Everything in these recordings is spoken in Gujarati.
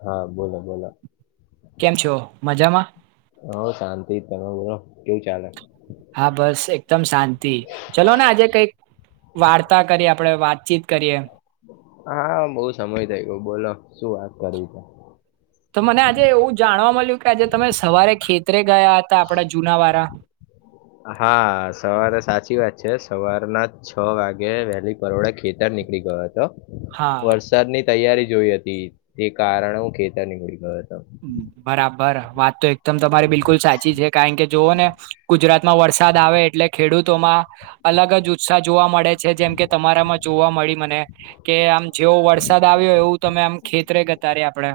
હા બોલો બોલો કેમ છો મજામાં હ શાંતિ તમે બોલો કેવું ચાલે હા બસ એકદમ શાંતિ ચલો ને આજે કઈક વાર્તા કરી આપણેે વાતચીત કરીએ હા બોવ સમય થઈ ગયો બોલો શું વાત કરવી છે. તો મને આજે એવું જાણવા મળ્યું કે આજે તમે સવારે ખેતી ત્રે ગયા હતા આપડા જુના વારા જે સવારના છ વાગે વહેલી પરોળે ખેતર નીકળી ગયા તો હા વરસાદ ની તૈયારી જોઈ હતી તે કારણે હું ખેત નીકળી ગયો. બરાબ બરા વાતો એક દમ તમારી બિલકુલ સાચી છે કારણ કે જોવો ને ગુજરાત માં વરસાદ આવે એટલે ખેડૂતોમાં અલગ જ ઉત્સાહ જોવા મળે. જેમ કે તમારામાં જોવા મળી મને કે આમ જેવો વરસાદ આવ્યો એવું તમે આમ ખેતરે ગતાર્યા આપડે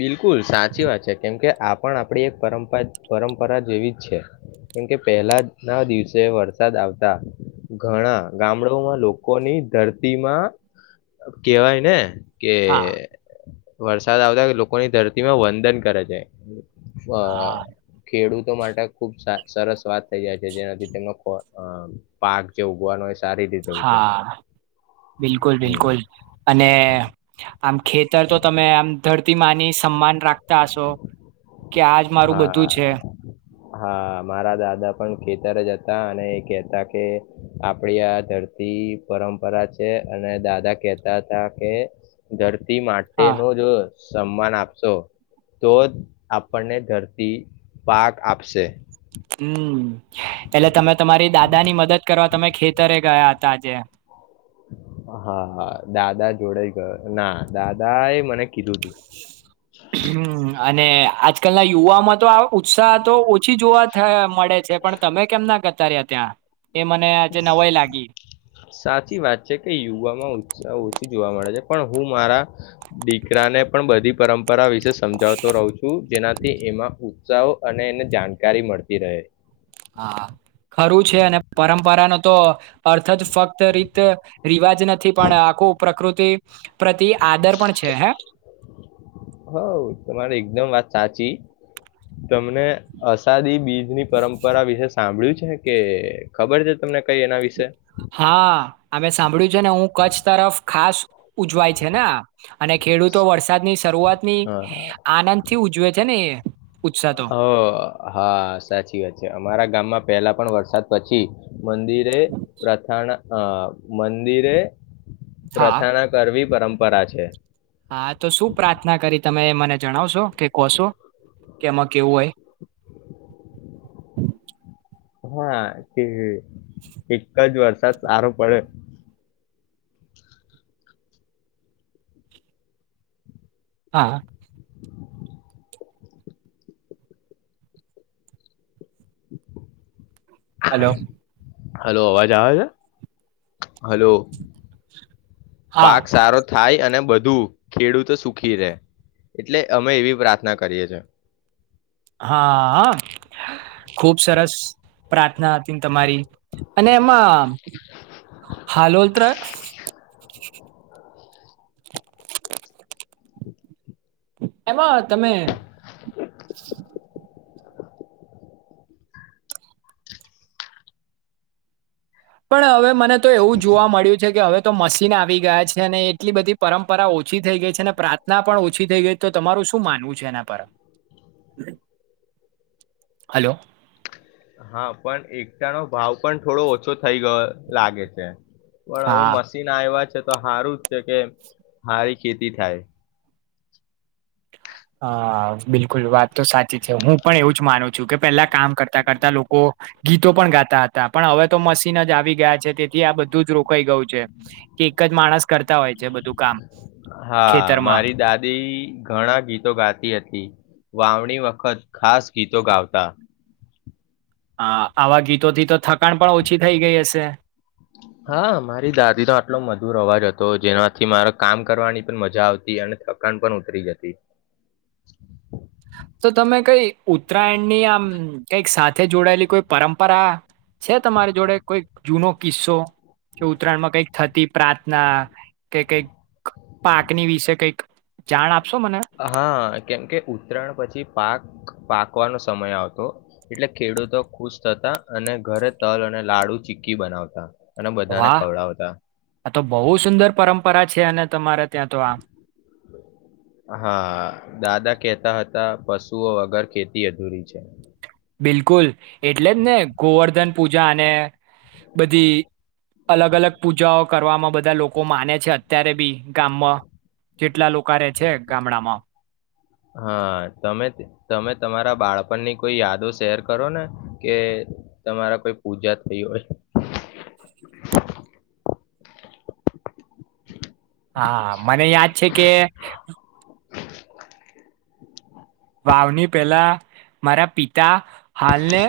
બિલકુલ સાચી વાત છે કેમ કે આ પણ આપણી એક પરંપરા પરંપરા જેવી જ છે કેમ કે પહેલા ના દિવસે વરસાદ આવતા ઘણા ગામડો માં લોકોની ધરતીમાં કેહેવાય ને કે હા વરસાદ આવતા લોકો લોકોની ધરતીમાં વંદન કરે છે. અ હા ખેડૂત માટે ખુબ સરસ વાત થઈ જાય છે જેનાથી તેમનો ખ અ પાક જે ઉગવાનો હોય હા બિલકુલ હમ બિલકુલ અને આમ ખેતર તો તમે આમ પ્રતિમાની સમાન રાખતા હશો. કે આજ મારું બધું હા છે. હા મારા દાદા પણ ખેતર જ હતા અને એ કેહેતા કે આપડી આ ધરતી પરંપરા છે અને દાદા કેહેતા હતા કે ધરતી તી માટે હા નો જ સન્માન આપશો તો જ આપણને ધરતી પાક આપશે. હમ એટલે તમે તમારી દાદા ની મદદ કરવા તમે ખેતરે ગયા હતા આજે હા હા દાદા જોડે ગયો ના દાદા એ મને કીધુ તું. હમ અને આજકાલના યુવામાં તો આ ઉત્સાહ તો ઓછી જોવા મળે છે પણ તમે કેમ ના ગતા રહ્યા ત્યાં. એ મને આજે નવાઈ લાગી સાચી વાત છે કે યુવામાં ઉત્સાહ ઓછી જોવા મળે છે. પણ હું મારા દીકરા ને પણ બધી પરંપરા વિ વિશે સમજાવતો રહું છું. જેનાથી એમાં ઉત્સાહો અને એને જાણકારી મળતી રહે. હા ખરું છે અને પરંપરા ન તો અર્થ જ ફક્ત રીત રિવાજ નથી પણ આખું પ્રકૃતિ પ્રતિ આદર પણ છે હે હ તમારે એકદમ વાત સાચી. તમને અસાદી બીજની પરંપરા વિશેષ સાંભળ્યું છે કે ખબર છે તમને કઈ એના વિશે? હા અમે સાંભળ્યું છે ને હું કચ્છ તરફ ખાસ ઉજવાય છે ને આ અને ખેડૂતો વરસાદ ની શરૂઆત ની આનંદ થી ઉજવે છે ને એ. ઉત્સાહ તો હ હા સાચી વાત છે અમારા ગામમાં પેલા પણ વરસાદ પછી મંદિરે પ્રથના હ મંદિરે હા પ્રથાના કરવી. પરંમપરા છે. હા તો શું પ્રાર્થના કરી? તમે મને જણાવશો કે કહશો કે એમાં કેવું હોય? હા કે એક જ વરસાદ સારો પડે હા. હેલો. હાલો અવાજ આવેસે. હાલો હા પાક સારો થાય અને બ ધુ ખેડૂતો સુખી રેય એટલે અમે એવી પ્રાર્થના કરીએ છે. હા હ ખુબ સરસ પ્રાર્થના હતી તમારી. અને એમાં હાલોલત્ર એમાં તમે પણ હવે મને તો એવું જોવા મળ્યું છે કે હવે તો મશીન આવી ગયા છે અને એટલી બધી પરંપરા ઓછી થઈ ગઈ છે અને પ્રાર્થના પણ ઓછી થઈ ગઈ તો તમારું શું માનવું છે એના પર? હાલો હા પણ એકતાનો ભાવ પણ થોડો ઓછો થઈ ગયો લાગે છે. પણ અવે હા મશીન આવ્યા છે. તો હારું સે કે હારી ખેતી થાય. હા બિલકુલ વાત તો સાચી છે હું પણ એવું જ માનું છું કે પેલા કામ કરતા કરતા લોકો ગીતો પણ ગાતા હતા પણ હવે તો મશીન જ આવી ગયા છે તેથી આ બધું જ રોકાઈ ગયું છે, કે એક જ માણસ કરતા હોય છે બધું કામ હા ખેતરમાં મારી દાદી ઘણા ગીતો ગા તી હતી, વાવણી વખત ખાસ ગીતો ગાવતા. હ આવા ગીતોથી તો થકાણ પણ ઓછી થઈ ગઈ હશે. હા મારી દાદી નો આટલો મધુર અવાજ હતો જેનાથી મારે કામ કરવાની પણ મજા આવતી અને થકન પણ ઉતરી જતી. તો તમે કઈ ઉ ઉત્તરાયણ ની આમ કઈક સાત્રા સાથે જોડાયેલી કોઈ પરંપરા છે તમારી જોડે કોઈ જૂનો કિસ્સો, કે ઉત્તરાયણ માં કઈક થતી પ્રાર્થના, કે કઈક પાકની વિશે કઈક જાણ આપ હા કેમ કે ઉત્તરાયણ પછી પાક પાકવાનો સમય આવતો, એટલે ખેડૂતો ખુશ થતા અને ઘરે તલ અને લાડુ ચીકી બનાવતા. અને બધાને વાહ, ખવડાવતા આ તો બો સુંદર પરંમ પરા છે અને તમારે. ત્યાં તો આ હા દાદા કેતા હતા તા પશુઓ વગર ખેતી અધૂરી છે. બિલકુલ, એટલે જ ને ગોવર્ધન પૂજા અને બધી અલગ અલગ પૂજાઓ કરવામાં બધા લોકો માને છે અત્યારે બી ગામમાં, કેટલા લોકો રે છે ગામડામાં. હા તમે તમે તમારા બાળપણની કોઈ યાદો શેર કરો ને, કે તમારા કોઈ પૂજા થઈ હોય. હા મને યાદ છે કે વાવની પેલા, મારા પિતા હાલને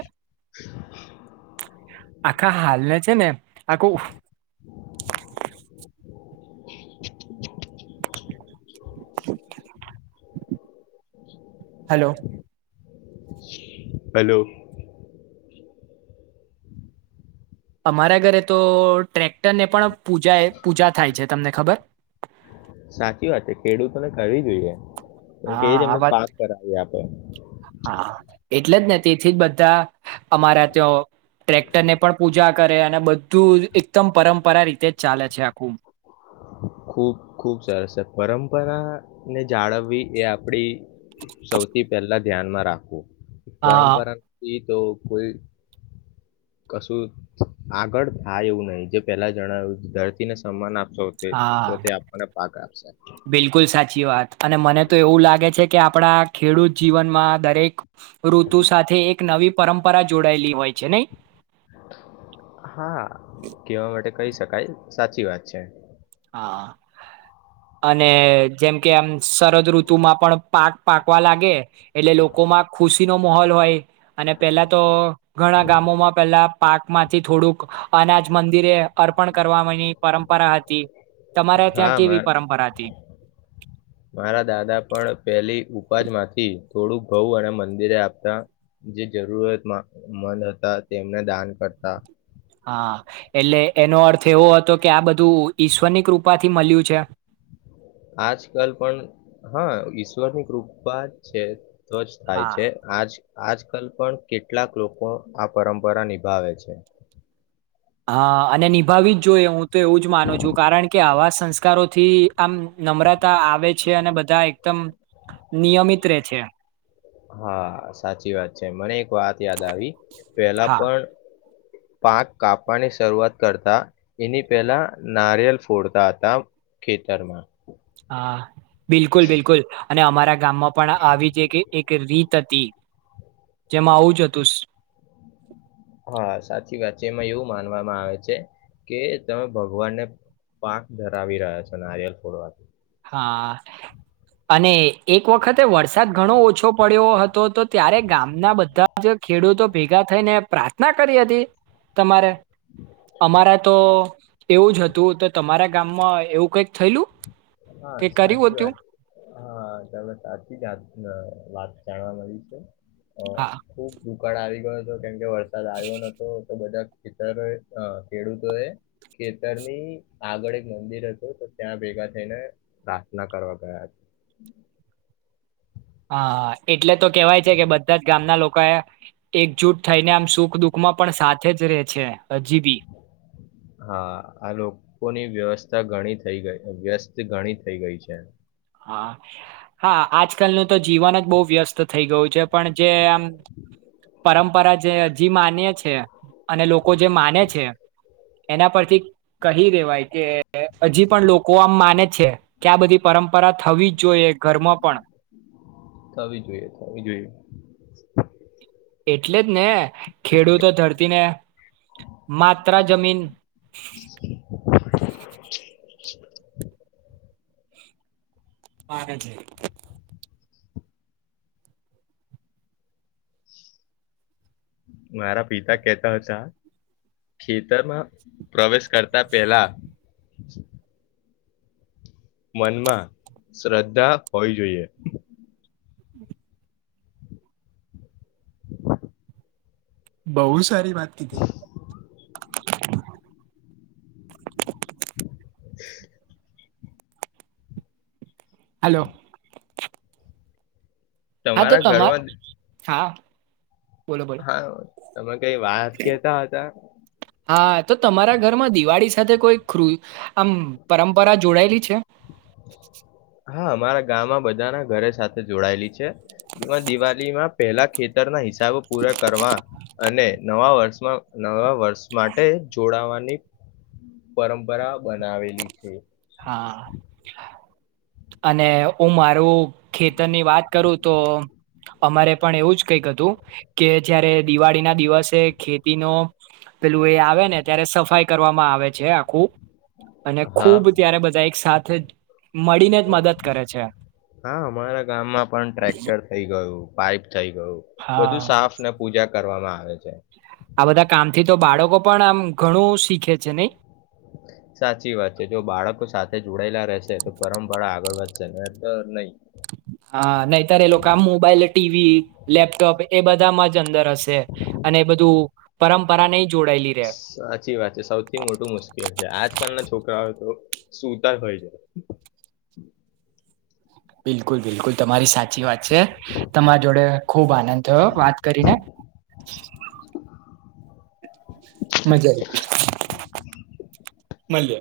[inaudible] આખા હાલ છે ને આખૂ [inaudible] [inaudible] હલો. હલો. અમારા ઘરે તો ટ્રેક્ટરને પણ પૂજા પૂજા થાય છે તમને ખબર. સાચી વાત છે ખેડૂતોને કરવી જોઈએ, એમ કે હા આ એમને વાત પાક કરાવી આપ તા. હા એટલે જ ને તેથી જ બધા અમારા ત્યા ટ્રેક્ટર ને પણ પૂજા કરે અને બધું એકદમ પરંપરા રીતે જ ચાલે છે આખું. ખુબ ખુબ સર સર પરંપરા ને જાળવવી એ આપડી સૌથી પહેલા ધ્યાનમાં રાખવું. હા પરંપરા રી તો કોઈ કશું આગળ થાય એવું નહી જે પહેલા જણાવ્યું ધરતીને સન્માન આપે તે હા તો તે આપણને પાક આપશે. બિલકુલ સાચી વાત અને મને તો એવું લાગે છે કે આપણા ખેડૂત જીવનમાં દરેક ઋતુ સાથે એક એક નવી પરંપરા જોડાયેલી હોય છે નહી હા કેવા માટે કહી શકાય સાચી વાત છે હા અને જેમ કે આમ સરરદ ઋતુમાં પણ પાક પાકવા લાગે એટલે લોકોમાં ખુશીનો માહોલ હોય અને પેલા તો ઘણા ગામોમાં પેલા પાક માંથી થોડુંક અનાજ મંદિરે અર્પણ કરવાની પરંપરા હતી તમારે ત્યાં હા કેવી પરંપરા હતી મારા દાદા પણ પેલી અવાજ માંથી થોડુંક ઘઉ અને મંદિરે આપતા જે જરૂરત મંદ હતા તેમને દાન કરતા હા એટલે એનો અર્થ એવો હતો કે આ બધું ઈશ્વરની કૃપાથી મળ્યું છે આજકાલ પણ હા ઈશ્વરની કૃપા જ છે તો જ થાય હા છે આજ આજકાલ પણ કેટલાક લોકો આ પરંપરા નિભાવે છે હા અને નિભાવી જ જોઈએ હું તો એવું જ માનું છું કારણ કે આવા સંસ્કારોથી આમ નમ્રતા આવે છે. છે અને બધા એકદમ નિયમિત રે છે. હા સાચી વાત છે મને એક વાત યાદ આવી પેલા હા પણ પાક કાપવાની શરૂઆત કરતા એની પહેલા નારિયેલ ફોડતા હતા ખેતરમાં હા બિલકુલ બિલકુલ અને અમારા ગામમાં પણ આવી જે કે એક રીત હતી જેમાં આવું જ હતું. હા સાચી વાત છે એમાં એવું માનવામાં આવે છે કે તમે ભગવાનને પાક ધરાવી રહ્યા છો નારિયલ ફોડવાથી હા અને એક વખતે વરસાદ ઘણો ઓછો પડ્યો હતો તો ત્યારે ગામના બધા જ ખેડૂતો ભેગા થઈને પ્રાર્થના કરી હતી તમારે અમારા તો એવું જ હતું તો તમારા ગામમાં એવું કંઈક થયલું હા સાચી વાત હા તમે સાચી [inaudible] વાત જાણવા મળ્યું છે. હ હા ખુબ દુકાળ આવી ગયો હતો કેમ કે વરસાદ આવ્યો નતો તો બધા ખેતરો અ ખેડૂતો એ ખેતરની આગળ એક મંદિર હતું તો ત્યાં ભેગા થઈને પ્રાર્થના કરવા ગયા હા એટલે તો કેવાય છે કે બધા જ ગામના લોકો એ એકજૂટ થઈને આમ સુખ દુઃખમાં પણ સાથે જ રે છે. હજી બી હા આ લોકોની વ્યવસ થા ઘણી થઈ ગઈ વ્યસ્ત ઘણી થઈ ગઈ છે. હા હા આજકાલનું તો જીવન જ બો વ્યસ્ત થઈ ગયું છે. પણ જે આમ પરંપરા જે હજી માનીએ છે. અને લો કો જે માને છે. એના પરથી કહી દેવાય કે હજી પણ લોકો આમ માને છે કે આ બધી પરમ પરા થવી જોઈએ ઘરમાં પણ થવી જોઈએ થવી જોઈએ એટલે જ ને ખેડૂતો ધરતીને માત્ર જમીન [inaudible] હારે છે. મારા પિતા કેહેતા હતા ખેતરમાં પ્રવેશ કરતા પેલા મનમાં શ્રદ્ધા હોવી જોઈએ બઉ જ સારી વાત કીધ [inaudible] હાલો હા તો તમારા તમારે ઘરમાં હા બોલો બોલો હા તમા કઈ વાત કેતા હતા હા તો તમારા ઘરમાં દિવાળી સાથે કોઈ આમ પરંપરા જોડાયેલી છે. હા અમારા ગામમાં બધા ના ઘરે સાથે જોડાયેલી છે. જેમાં દિવાલીમાં પહેલા ખેતરના હિસ સાઓ પૂરા કરવા અને નવા વર્ષમાં નવા વર્ષ માટે જોડાવાની પરંપરા બનાવેલી છે. હા અને હું મારું ખેતરની વાત કરું તો અમારે પણ એવું જ કઈક હતું કે જયારે દિવાળી ના દિવસે ખેતી નો પેલું એ આવે ને ત્યારે સફાઈ કરવામાં આવે છે. ખૂ અને હા ખુબ એક સાથે જ મળીને મદદ કરે છે. હા અમારા ગામમાં પણ ટ્રેક્ટર થઈ ગયું. પાઇપ થઈ ગયું બધું હા. સાફને પૂજા કરવામાં આવે છે. આ બધા કામથી તો બાળકો પણ આમ ઘણું શીખે છે નહી. સાચી વાત છે જો બાળકો સાથે જોડાયેલા રહેશે તો પરંપરા આગળ વધશે ને અ નહી. હા નહીતર એ લોકો આમ મોબાઈલ ટીવી લેપટોપ એ બધામાં જ અંદર હશે અને એ બધું પરંપરા નહી જોડાયેલી રે સાચી વાત છે સૌથી મોટું મુશ્કેલ છે આજકાલના છોકરાઓ તો સુતાય હોય છે. બિલકુલ બિલકુલ તમારી સાચી વાત છે તમારા જોડે ખુબ આનંદ થયો વાત કરીને. મજા આવી. [unintelligible] મલીયે.